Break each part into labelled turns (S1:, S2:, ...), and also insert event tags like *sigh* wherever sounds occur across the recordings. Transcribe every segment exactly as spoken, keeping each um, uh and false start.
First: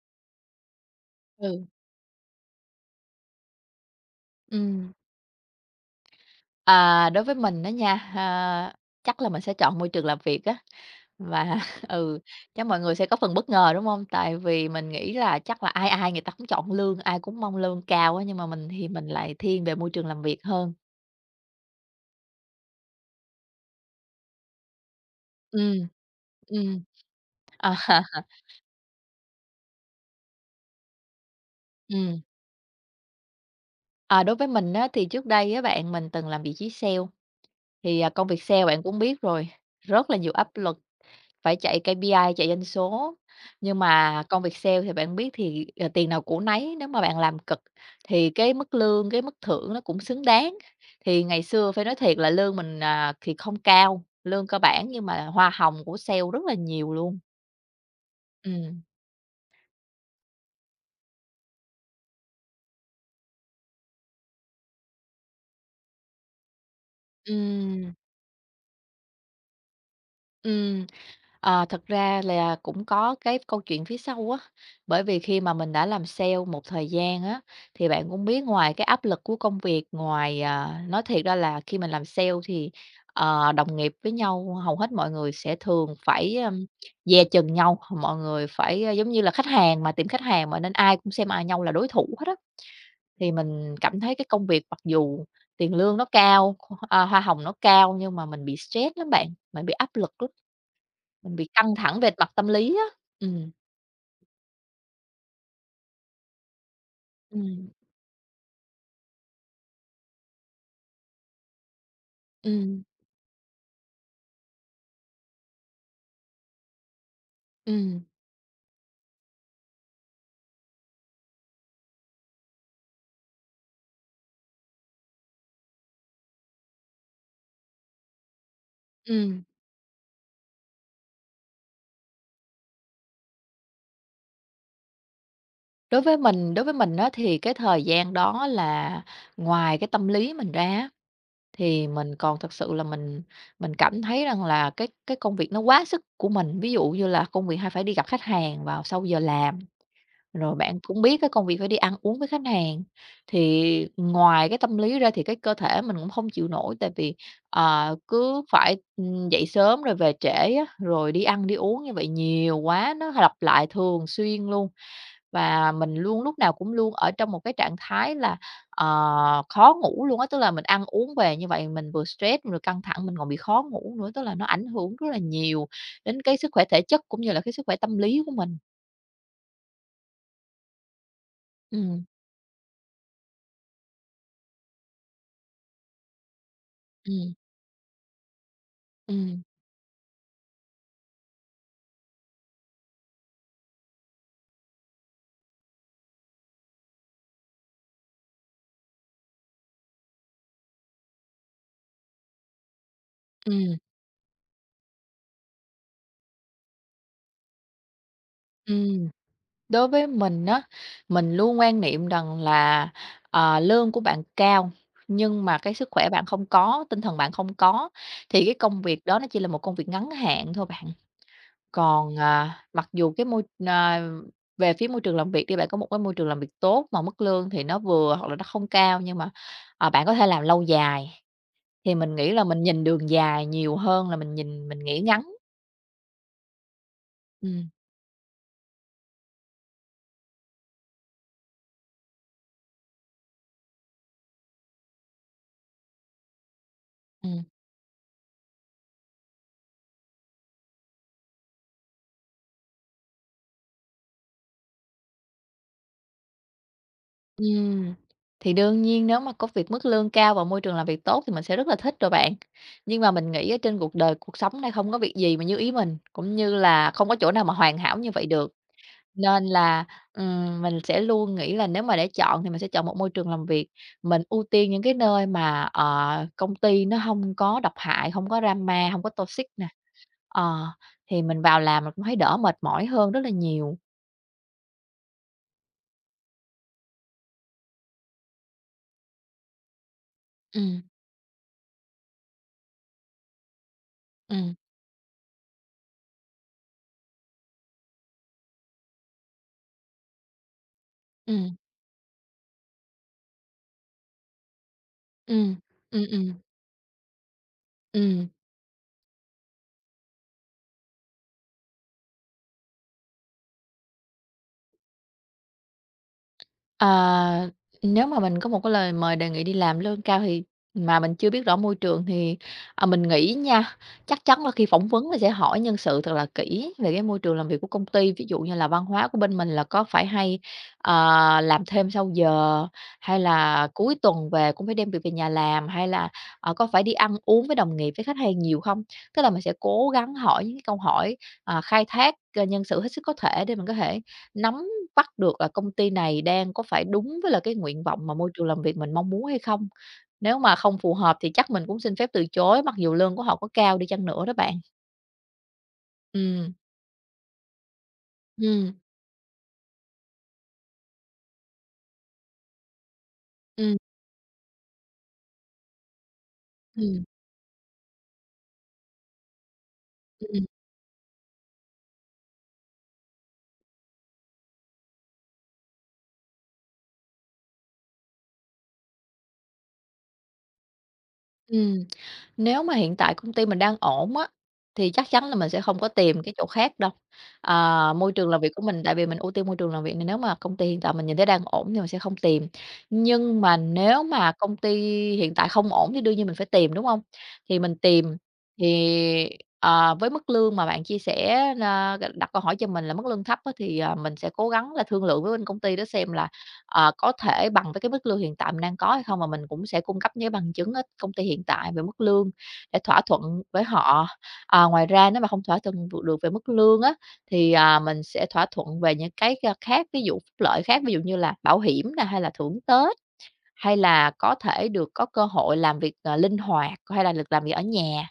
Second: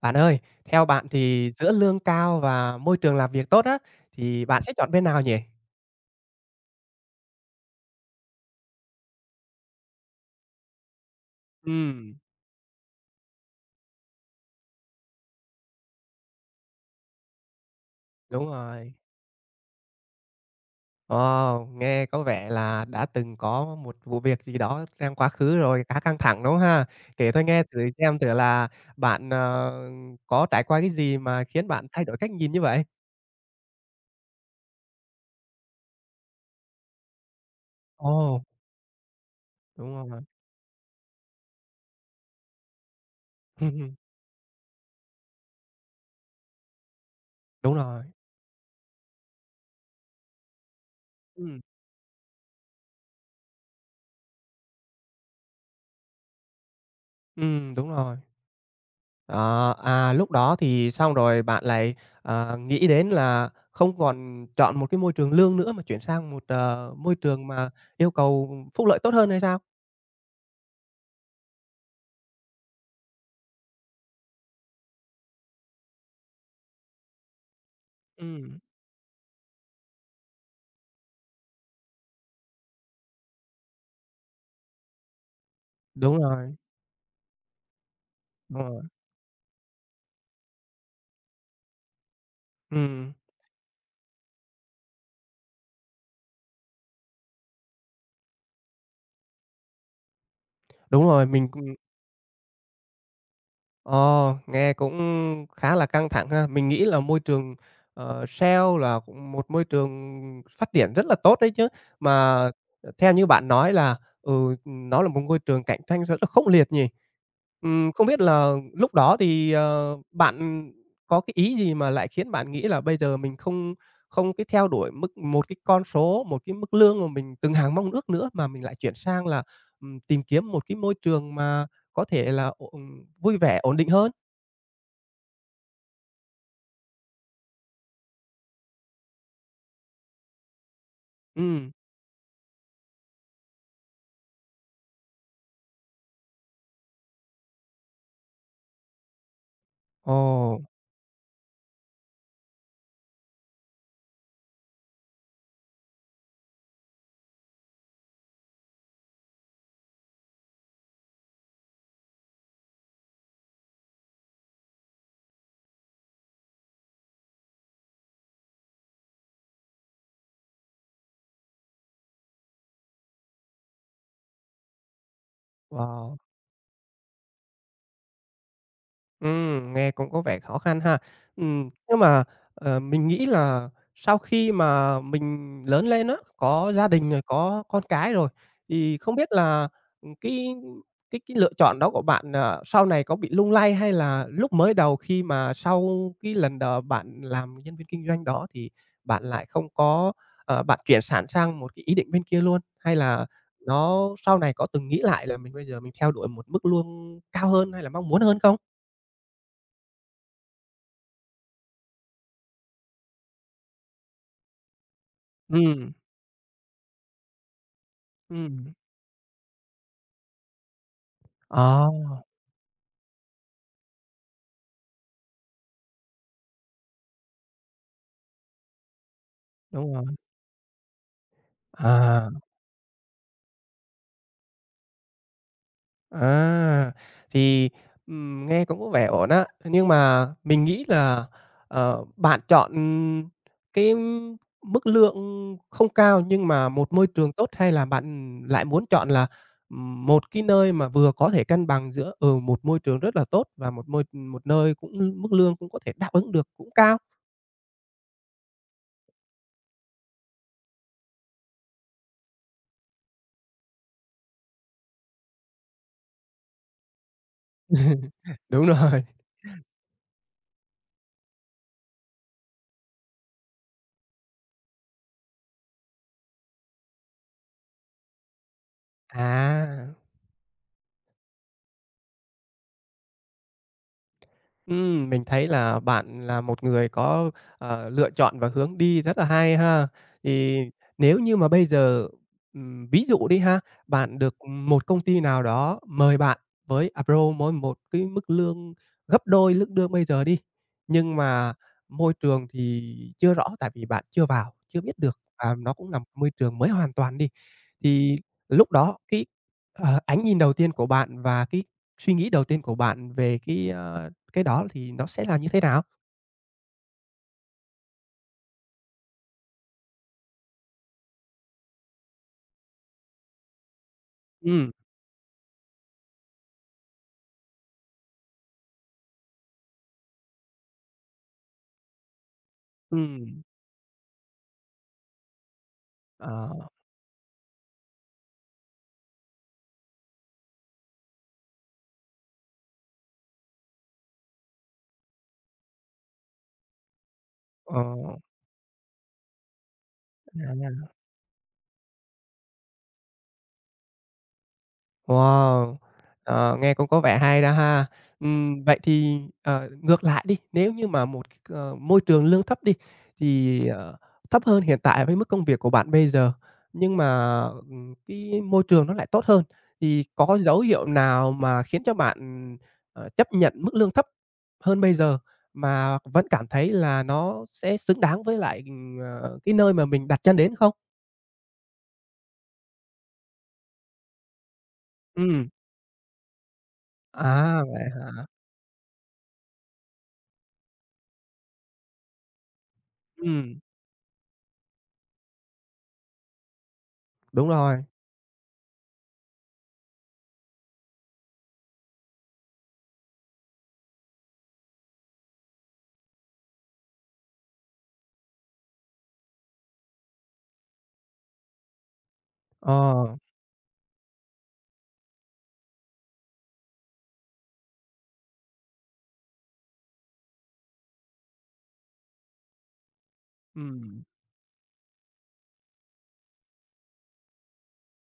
S1: Bạn ơi, theo bạn thì
S2: Ừ,
S1: giữa lương cao và môi trường làm việc tốt á, thì bạn sẽ chọn
S2: ừm.
S1: bên nào nhỉ?
S2: À, đối với mình đó nha, ha, chắc là mình sẽ chọn môi trường làm việc á, và *laughs*
S1: Ừm,
S2: ừ, chắc mọi người sẽ có phần bất ngờ, đúng không? Tại vì mình nghĩ là chắc là ai ai người ta cũng chọn lương, ai cũng mong lương cao á, nhưng mà
S1: đúng
S2: mình thì
S1: rồi.
S2: mình lại thiên về môi trường làm việc hơn.
S1: Ồ, nghe có vẻ là đã từng có một vụ việc gì đó trong quá khứ rồi,
S2: Ừ,
S1: khá căng thẳng, đúng không
S2: ừ,
S1: ha? Kể tôi nghe
S2: à,
S1: thử
S2: *laughs*
S1: xem thử là bạn, ờ, có trải qua cái gì mà khiến bạn thay đổi
S2: ừm.
S1: cách nhìn như vậy?
S2: À, đối với mình á, thì trước đây á bạn, mình từng làm vị trí sale, thì, à, công
S1: Ồ,
S2: việc sale bạn cũng biết rồi,
S1: đúng
S2: rất là
S1: rồi.
S2: nhiều áp lực. Phải chạy ca pê i, chạy doanh số, nhưng
S1: *laughs*
S2: mà công việc sale thì bạn biết thì, ờ, tiền nào của nấy, nếu mà bạn làm cực
S1: Đúng rồi.
S2: thì cái mức lương, cái mức thưởng nó cũng xứng đáng. Thì ngày
S1: Ừ,
S2: xưa phải nói thiệt là lương mình, à, thì không cao, lương cơ bản nhưng mà hoa hồng của sale rất là nhiều luôn.
S1: ừm, đúng rồi.
S2: Ừm.
S1: Ờ, à, lúc đó thì xong rồi bạn lại, ờ, nghĩ đến là không còn chọn một cái môi trường lương nữa mà chuyển sang một, ờ, môi trường mà
S2: Ừm,
S1: yêu cầu phúc lợi tốt hơn hay sao?
S2: ừm. Ờ, thật ra là cũng có cái câu chuyện phía sau á, bởi vì khi mà mình đã làm sale một thời gian á, thì bạn cũng biết
S1: Ừm,
S2: ngoài cái áp lực của công việc, ngoài, à nói thiệt ra là khi mình làm sale thì, ờ, đồng nghiệp với nhau hầu hết mọi người sẽ thường
S1: đúng
S2: phải,
S1: rồi,
S2: ưm, dè chừng nhau, mọi người
S1: đúng rồi,
S2: phải, ơ, giống như là khách hàng mà, tìm khách hàng mà, nên ai cũng xem ai nhau là đối thủ hết á.
S1: ừm,
S2: Thì mình cảm thấy cái công việc mặc dù tiền lương nó cao, à, hoa hồng nó cao nhưng mà mình bị stress lắm bạn, mình bị áp lực lắm.
S1: đúng rồi,
S2: Mình bị
S1: mình.
S2: căng thẳng về mặt tâm lý á. Ừm,
S1: Ồ, nghe cũng khá là căng thẳng ha. Mình nghĩ là môi trường,
S2: ừm,
S1: ờ, sale là cũng một môi trường phát triển rất là tốt đấy chứ. Mà,
S2: ừm,
S1: ờ, theo như bạn nói là, ừ, nó là một môi trường cạnh tranh rất là khốc liệt nhỉ? Ừm,
S2: ừm,
S1: không biết là lúc đó thì, ờ, bạn có cái ý gì mà lại khiến bạn nghĩ là bây giờ mình không không cái theo đuổi mức một cái con số, một cái mức lương mà mình từng hàng mong ước nữa, mà mình lại chuyển sang
S2: ừm.
S1: là, ừm, tìm kiếm một cái môi trường mà có thể là, ồ, vui vẻ, ổn định hơn.
S2: Đối với mình đối với mình á, thì cái thời gian đó là ngoài cái tâm lý mình ra á,
S1: Ừm.
S2: thì mình còn thực sự là mình mình cảm thấy rằng là cái cái công việc nó quá sức của mình. Ví dụ như là công việc hay phải đi gặp khách hàng vào sau giờ làm.
S1: Ồ,
S2: Rồi bạn cũng biết cái công việc phải đi ăn uống với khách hàng, thì ngoài cái tâm lý ra thì cái cơ thể mình cũng không chịu nổi, tại vì, ờ, cứ phải, ừm, dậy sớm rồi về trễ á, rồi đi ăn đi uống như vậy nhiều quá, nó lặp lại thường xuyên luôn. Và mình luôn lúc nào cũng luôn ở trong một cái trạng thái là, ờ, khó ngủ luôn á, tức là mình ăn uống về như vậy mình vừa stress, vừa căng thẳng, mình còn bị khó ngủ nữa, tức là nó ảnh hưởng rất là nhiều
S1: wow!
S2: đến cái sức khỏe thể chất cũng như là cái sức khỏe tâm lý của mình.
S1: Ừm, nghe cũng có vẻ khó khăn ha. Ừm, nhưng
S2: Ừm,
S1: mà, ờ, mình nghĩ là sau khi mà mình lớn lên á, có gia đình rồi,
S2: ừm,
S1: có con cái rồi, thì không biết
S2: ừm.
S1: là, cái cái cái lựa chọn đó của bạn, ờ, sau này có bị lung lay hay là lúc mới đầu khi mà sau cái lần đầu bạn làm nhân viên kinh doanh đó thì bạn lại không có ờ, bạn chuyển sẵn sang một cái ý định bên kia luôn? Hay là
S2: Ừ,
S1: nó sau này có từng nghĩ lại là mình bây giờ mình theo đuổi một mức lương cao hơn hay là mong muốn hơn không?
S2: ừm. Đối với mình á, mình luôn quan niệm rằng là, ờ, lương của bạn cao, nhưng mà cái sức
S1: Ừm,
S2: khỏe bạn không có, tinh thần bạn không có, thì cái
S1: ừm.
S2: công việc đó nó chỉ là một công việc ngắn hạn thôi bạn. Còn,
S1: Ờ,
S2: à, mặc dù cái môi à, về phía môi trường làm việc đi, bạn có một cái môi trường làm việc tốt mà mức lương thì nó vừa hoặc là nó không cao, nhưng mà, ờ,
S1: đúng rồi.
S2: bạn có thể làm lâu dài, thì mình
S1: À,
S2: nghĩ là mình nhìn đường dài nhiều hơn là mình nhìn mình nghĩ ngắn.
S1: à,
S2: Ừm,
S1: thì, ừm, nghe cũng có vẻ ổn á. Thế nhưng mà mình nghĩ là, ờ, bạn chọn cái mức lương không cao nhưng mà một môi trường
S2: ừm.
S1: tốt, hay là bạn lại muốn chọn là, ừm, một cái nơi mà vừa có thể cân bằng giữa, ừ, một môi trường rất là tốt và một môi một nơi cũng mức lương cũng có thể đáp ứng được, cũng cao?
S2: Ừm, thì đương nhiên nếu mà có việc mức lương cao và môi trường làm việc tốt thì mình sẽ rất là thích rồi bạn. Nhưng mà mình nghĩ ở trên cuộc đời, cuộc sống này không có việc gì mà như ý mình, cũng như là không có chỗ nào mà hoàn hảo như vậy
S1: *laughs*
S2: được.
S1: Đúng rồi.
S2: Nên là, ừm, mình sẽ luôn nghĩ là nếu mà để chọn thì mình sẽ chọn một môi trường làm việc, mình ưu tiên những cái nơi mà, ờ, công ty nó không có độc hại, không có drama, không có toxic nè.
S1: À.
S2: Ờ, thì mình vào làm mình cũng thấy đỡ mệt mỏi hơn rất là nhiều.
S1: Ừm, mình thấy là bạn là một người có, ờ, lựa chọn và hướng đi rất là hay ha. Thì
S2: Ừm,
S1: nếu như mà bây giờ, ừm, ví dụ đi ha, bạn được
S2: ừm,
S1: một công ty nào đó mời bạn với approach mỗi một cái mức lương gấp đôi mức lương bây giờ đi, nhưng mà
S2: ừm,
S1: môi trường thì chưa rõ tại vì bạn chưa vào, chưa biết được,
S2: ừm,
S1: và nó cũng là
S2: ừm,
S1: một môi
S2: ừm,
S1: trường mới hoàn toàn đi. Thì
S2: ừm.
S1: lúc đó cái, ờ, ánh nhìn đầu tiên của bạn và cái suy nghĩ đầu tiên của bạn về cái, a, cái đó thì nó sẽ là như thế nào?
S2: À, Nếu mà mình có một cái lời mời đề nghị đi làm lương cao thì mà mình chưa biết rõ môi trường thì, à, mình nghĩ nha, chắc chắn là khi
S1: Ừm,
S2: phỏng vấn là sẽ hỏi nhân sự thật là kỹ về cái môi trường làm việc của công ty. Ví dụ như là văn hóa của bên mình là có phải hay, ờ, làm thêm sau giờ, hay
S1: ừm,
S2: là cuối tuần về cũng phải đem việc về nhà làm, hay là,
S1: ờ,
S2: ờ, có phải đi ăn uống với đồng nghiệp, với khách hàng nhiều không? Tức là mình sẽ cố gắng hỏi những cái câu hỏi, à, khai thác, ờ, nhân sự hết sức có thể để mình có thể nắm bắt được là công ty này đang có phải đúng với là cái
S1: ờ,
S2: nguyện vọng mà môi trường làm việc mình mong muốn hay không. Nếu mà không
S1: à.
S2: phù hợp thì chắc mình cũng xin phép từ chối, mặc dù lương của họ có cao đi chăng nữa đó bạn.
S1: Wow!
S2: Ừm.
S1: Ờ, nghe cũng có vẻ hay đó ha. Ừm,
S2: Ừm,
S1: vậy thì, ờ, ngược lại đi, nếu như mà một, cái, ờ, môi trường lương thấp đi, thì,
S2: ừm,
S1: ờ, thấp hơn hiện tại với mức công việc của bạn bây giờ, nhưng
S2: ừm,
S1: mà, ừm, cái môi trường nó lại tốt hơn, thì có
S2: ừm,
S1: dấu hiệu nào mà khiến cho bạn, ờ, chấp nhận mức lương thấp hơn bây giờ mà vẫn cảm thấy là nó sẽ xứng đáng với lại, ừm, ờ, cái nơi mà mình đặt chân đến không?
S2: ừm. Nếu mà hiện tại công ty mình đang ổn á, thì chắc chắn là
S1: Ừm,
S2: mình sẽ không có tìm cái chỗ khác đâu.
S1: à, vậy
S2: Ờ, môi
S1: hả?
S2: trường làm việc của mình tại vì mình ưu tiên môi trường làm việc này, nếu mà công ty hiện tại mình nhìn thấy đang ổn thì mình sẽ không tìm. Nhưng mà
S1: Ừm,
S2: nếu mà công ty hiện tại không ổn thì đương nhiên mình phải tìm, đúng không?
S1: đúng
S2: Thì mình
S1: rồi,
S2: tìm thì, ờ, với mức lương mà bạn chia sẻ, a, đặt câu hỏi cho mình là mức lương thấp á, thì, à, mình sẽ cố gắng là thương lượng với bên công ty đó xem là, ờ, có thể bằng với cái mức lương hiện tại mình đang có hay không, và mình cũng sẽ cung cấp những cái bằng chứng ở công ty hiện tại về mức lương để thỏa
S1: ờ.
S2: thuận với họ. À, ngoài ra nếu mà không thỏa thuận được được về mức lương á, thì, à, mình sẽ thỏa thuận về những cái, a, khác, ví dụ phúc lợi khác, ví dụ như là bảo hiểm nè, hay là thưởng Tết, hay
S1: Ừm,
S2: là có thể được có cơ hội làm việc, ờ, linh hoạt, hay là được làm việc ở nhà.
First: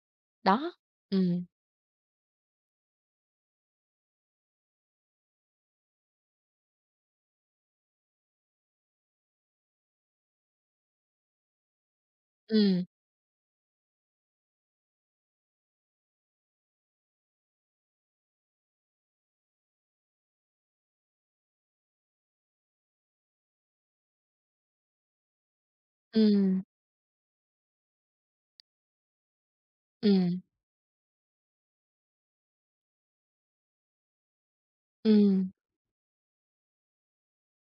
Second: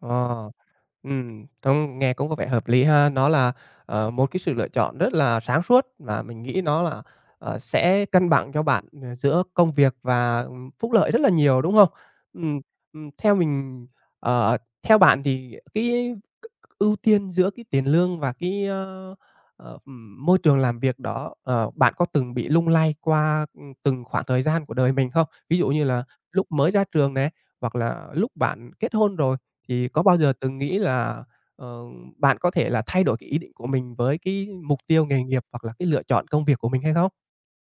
S1: ờ,
S2: Đó, Ừ,
S1: ừm, trông nghe cũng có vẻ hợp lý ha. Nó là, ờ, một cái sự lựa chọn rất là sáng suốt và mình nghĩ nó là, ờ, sẽ cân bằng cho bạn, ờ, giữa công việc và, ừm, phúc lợi rất là nhiều, đúng không? Ừm,
S2: ừ,
S1: ừm, theo mình ờ, theo bạn thì cái ưu tiên giữa cái tiền lương và cái, ơ, ờ, ừm, môi trường làm việc đó, ờ, bạn có từng bị lung lay qua, ừm, từng khoảng thời gian của đời mình không? Ví dụ như là
S2: ừ,
S1: lúc mới ra trường này hoặc là lúc bạn kết hôn rồi. Thì có bao giờ
S2: ừ,
S1: từng nghĩ là, ờ, bạn có thể là thay đổi cái ý định của mình với cái mục tiêu nghề nghiệp
S2: ừ,
S1: hoặc là cái lựa chọn công việc của mình hay không?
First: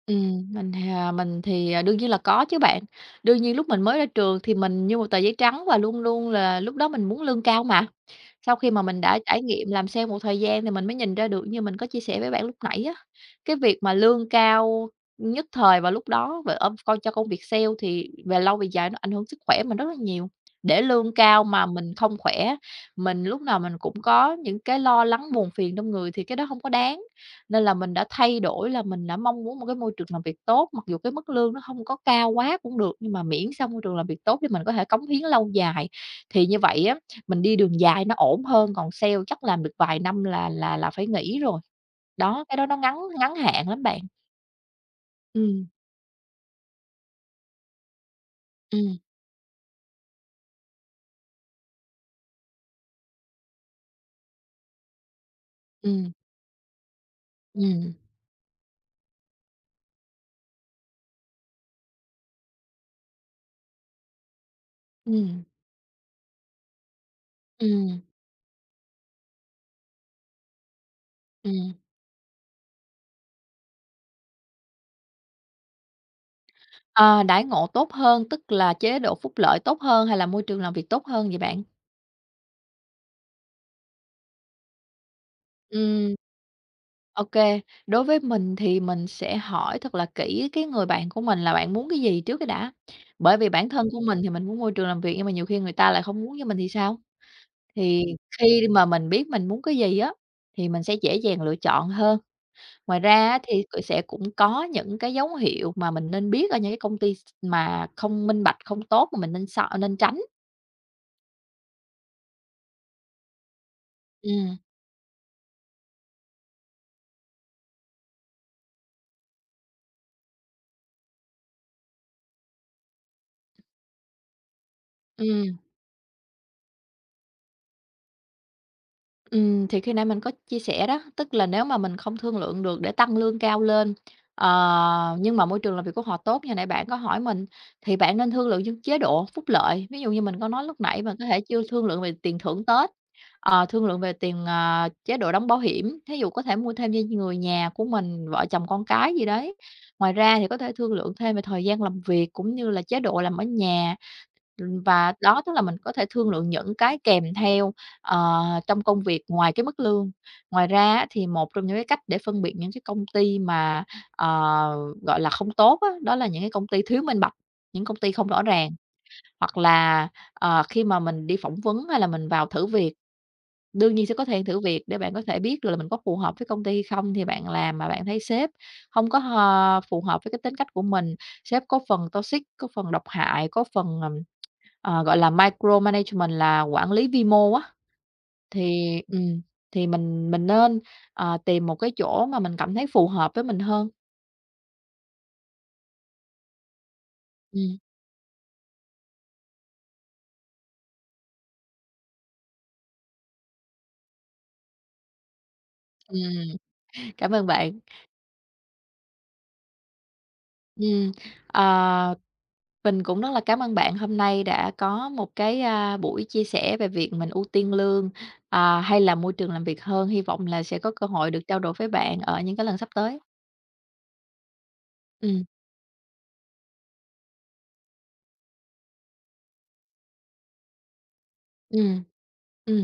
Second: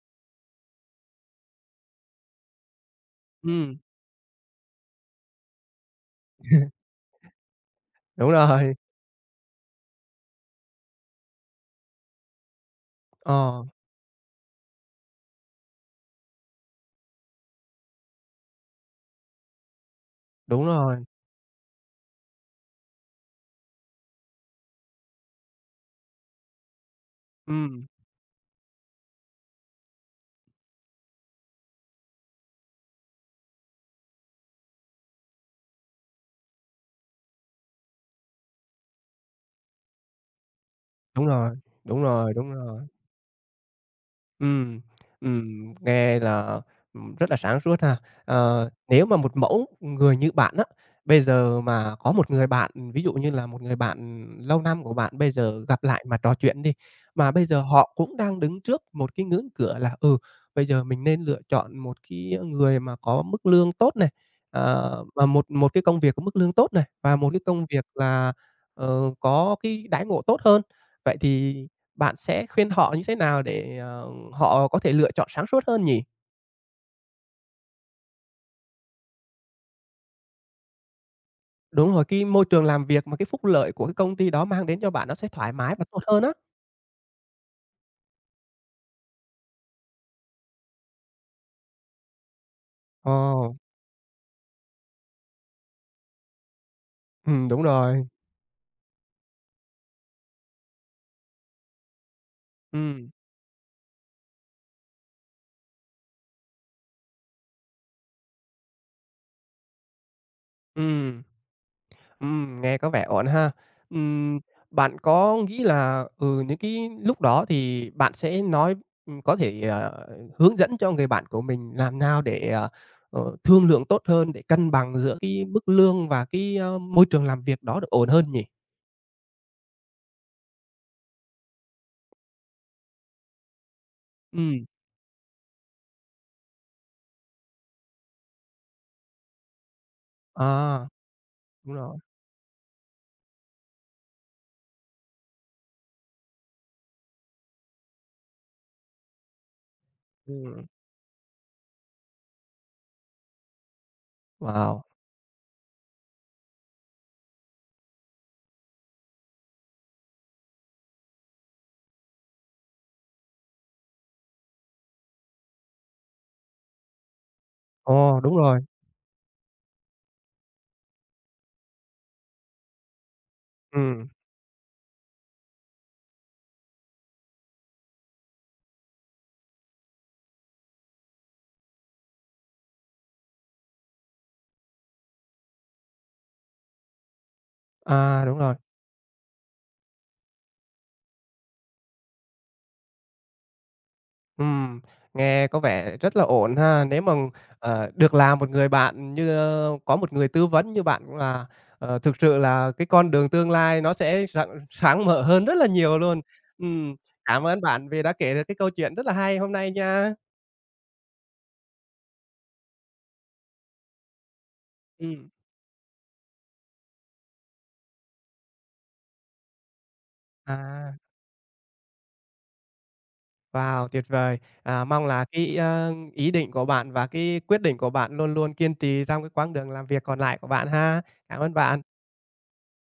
S2: ừm, mình thì, à, mình thì, à, đương nhiên là có chứ bạn. Đương nhiên lúc
S1: Ừm,
S2: mình mới ra trường thì mình như một tờ giấy trắng và luôn luôn là lúc đó mình muốn lương cao mà.
S1: đúng
S2: Sau khi
S1: rồi,
S2: mà mình đã trải nghiệm làm sale một thời gian thì mình mới nhìn ra được như mình có chia sẻ với bạn lúc nãy á, cái
S1: ờ,
S2: việc mà lương cao nhất thời vào lúc đó về ôm coi cho công việc sale thì về lâu về dài nó ảnh hưởng sức khỏe mình rất là nhiều.
S1: đúng
S2: Để
S1: rồi,
S2: lương cao mà mình không khỏe, mình lúc nào mình cũng có những cái lo lắng buồn phiền trong người thì cái đó không có đáng. Nên là
S1: ừm,
S2: mình đã thay đổi là mình đã mong muốn một cái môi trường làm việc tốt, mặc dù cái mức lương nó không có cao quá cũng được, nhưng mà miễn sao môi trường làm việc tốt để mình có thể cống hiến lâu dài. Thì như vậy á mình đi đường dài nó ổn hơn, còn sale chắc làm được vài năm là là là phải
S1: đúng
S2: nghỉ
S1: rồi,
S2: rồi.
S1: đúng rồi,
S2: Đó,
S1: đúng
S2: cái đó nó
S1: rồi.
S2: ngắn ngắn hạn lắm bạn.
S1: Ừm,
S2: Ừm,
S1: ừm, nghe là, ừm, rất là sáng suốt ha. Ờ,
S2: ừm,
S1: nếu mà một mẫu người như bạn á, bây giờ mà có một người bạn, ví dụ như là một người bạn lâu năm của bạn bây giờ gặp lại
S2: ừm,
S1: mà trò chuyện đi, mà bây giờ
S2: ừm,
S1: họ cũng đang đứng trước một cái ngưỡng cửa là, ừ, bây giờ mình nên lựa chọn một cái người mà có mức lương tốt này, ờ, và
S2: ừm,
S1: một một cái công việc có mức lương tốt này, và một cái công việc
S2: ừm,
S1: là, ờ, có cái đãi ngộ tốt hơn. Vậy thì
S2: ừm.
S1: bạn sẽ khuyên họ như thế nào để, ờ, họ có thể lựa chọn sáng suốt hơn nhỉ?
S2: Ờ, đãi ngộ tốt hơn, tức là chế độ phúc lợi tốt hơn hay là môi trường làm việc tốt hơn vậy bạn?
S1: Đúng rồi, cái môi trường làm việc mà cái phúc lợi của cái công ty đó mang đến cho bạn nó sẽ thoải mái và tốt
S2: Ừm,
S1: hơn á.
S2: ok. Đối với mình thì mình sẽ hỏi thật là kỹ cái người bạn của mình là bạn muốn cái gì trước cái đã. Bởi vì
S1: Ồ,
S2: bản thân của mình thì mình muốn môi trường làm việc nhưng mà nhiều khi người ta lại không muốn như mình thì sao?
S1: ừm, đúng
S2: Thì
S1: rồi.
S2: khi mà mình biết mình muốn cái gì á, thì mình sẽ dễ dàng lựa chọn hơn. Ngoài
S1: Ừm,
S2: ra á thì c sẽ cũng có những cái dấu hiệu mà mình nên biết ở những cái công ty s mà không minh bạch, không tốt mà mình nên sợ nên tránh.
S1: ừm, ừm, nghe có vẻ ổn ha. Ừm,
S2: Ừm,
S1: bạn có nghĩ là, ừ, những cái lúc đó thì bạn sẽ nói ừm, có thể, ờ, hướng dẫn cho người bạn của mình làm nào để, ờ, ờ, thương lượng tốt hơn, để cân bằng giữa cái
S2: ừm.
S1: mức lương và cái, ơ, môi trường làm việc đó được ổn hơn nhỉ?
S2: Ừm, thì khi nãy mình có chia sẻ đó, tức là nếu mà mình không thương lượng được để tăng lương cao lên,
S1: Ừm.
S2: ờ, nhưng mà môi trường làm việc của họ tốt như nãy bạn có hỏi mình, thì bạn nên thương lượng những chế độ phúc lợi. Ví dụ như mình có nói lúc
S1: À,
S2: nãy mình có thể chưa
S1: đúng
S2: thương
S1: rồi,
S2: lượng về tiền thưởng Tết, ờ, thương lượng về tiền, ờ, chế độ đóng bảo hiểm, thí dụ có thể mua thêm cho người nhà của mình, vợ chồng con cái gì đấy. Ngoài ra thì có
S1: ừm,
S2: thể thương lượng thêm về thời gian làm việc cũng như là chế độ làm ở nhà
S1: wow,
S2: và đó, tức là mình có thể thương lượng những cái kèm theo, ờ, trong công việc ngoài cái mức lương. Ngoài ra á, thì một trong những cái cách để phân biệt những cái công ty mà, ờ, gọi là không tốt á, đó là những cái công ty thiếu minh bạch, những công ty
S1: ồ,
S2: không
S1: đúng
S2: rõ
S1: rồi,
S2: ràng, hoặc là, ờ, khi mà mình đi phỏng vấn hay là mình vào thử việc, đương nhiên
S1: ừm,
S2: sẽ có thêm thử việc để bạn có thể biết được là mình có phù hợp với công ty hay không, thì bạn làm mà bạn thấy sếp không có, ờ, phù hợp với cái tính cách của mình, sếp có phần toxic, có phần độc hại, có phần, Ờ, gọi là, micromanagement là quản lý vi mô á,
S1: à, đúng rồi,
S2: thì ừm, thì mình mình nên, ờ, tìm một cái chỗ mà mình cảm thấy phù hợp với mình hơn.
S1: ừm, nghe có vẻ rất là ổn ha. Nếu mà,
S2: Ừm,
S1: ờ, được làm một người bạn như ơ, có một người tư vấn như bạn cũng là, ờ, thực sự là cái con đường tương lai nó sẽ rặng sáng mở hơn rất là nhiều luôn.
S2: ừm,
S1: Ừm,
S2: cảm ơn
S1: cảm ơn
S2: bạn.
S1: bạn vì đã kể được cái câu chuyện rất là hay hôm nay nha.
S2: Ừm, ờ, mình cũng rất là cảm ơn bạn hôm nay đã có
S1: Ừm,
S2: một cái, a, buổi chia sẻ về việc mình ưu tiên lương, à, hay là môi trường làm việc hơn. Hy vọng là sẽ có
S1: à.
S2: cơ hội được trao đổi với bạn ở những cái lần sắp tới.
S1: Wow, tuyệt vời! À, mong là
S2: Ừm,
S1: cái, ơ, ý định của bạn và cái quyết định của bạn luôn luôn kiên trì trong cái quãng đường làm việc còn lại của bạn ha. Cảm ơn bạn.
S2: ừm, ừm.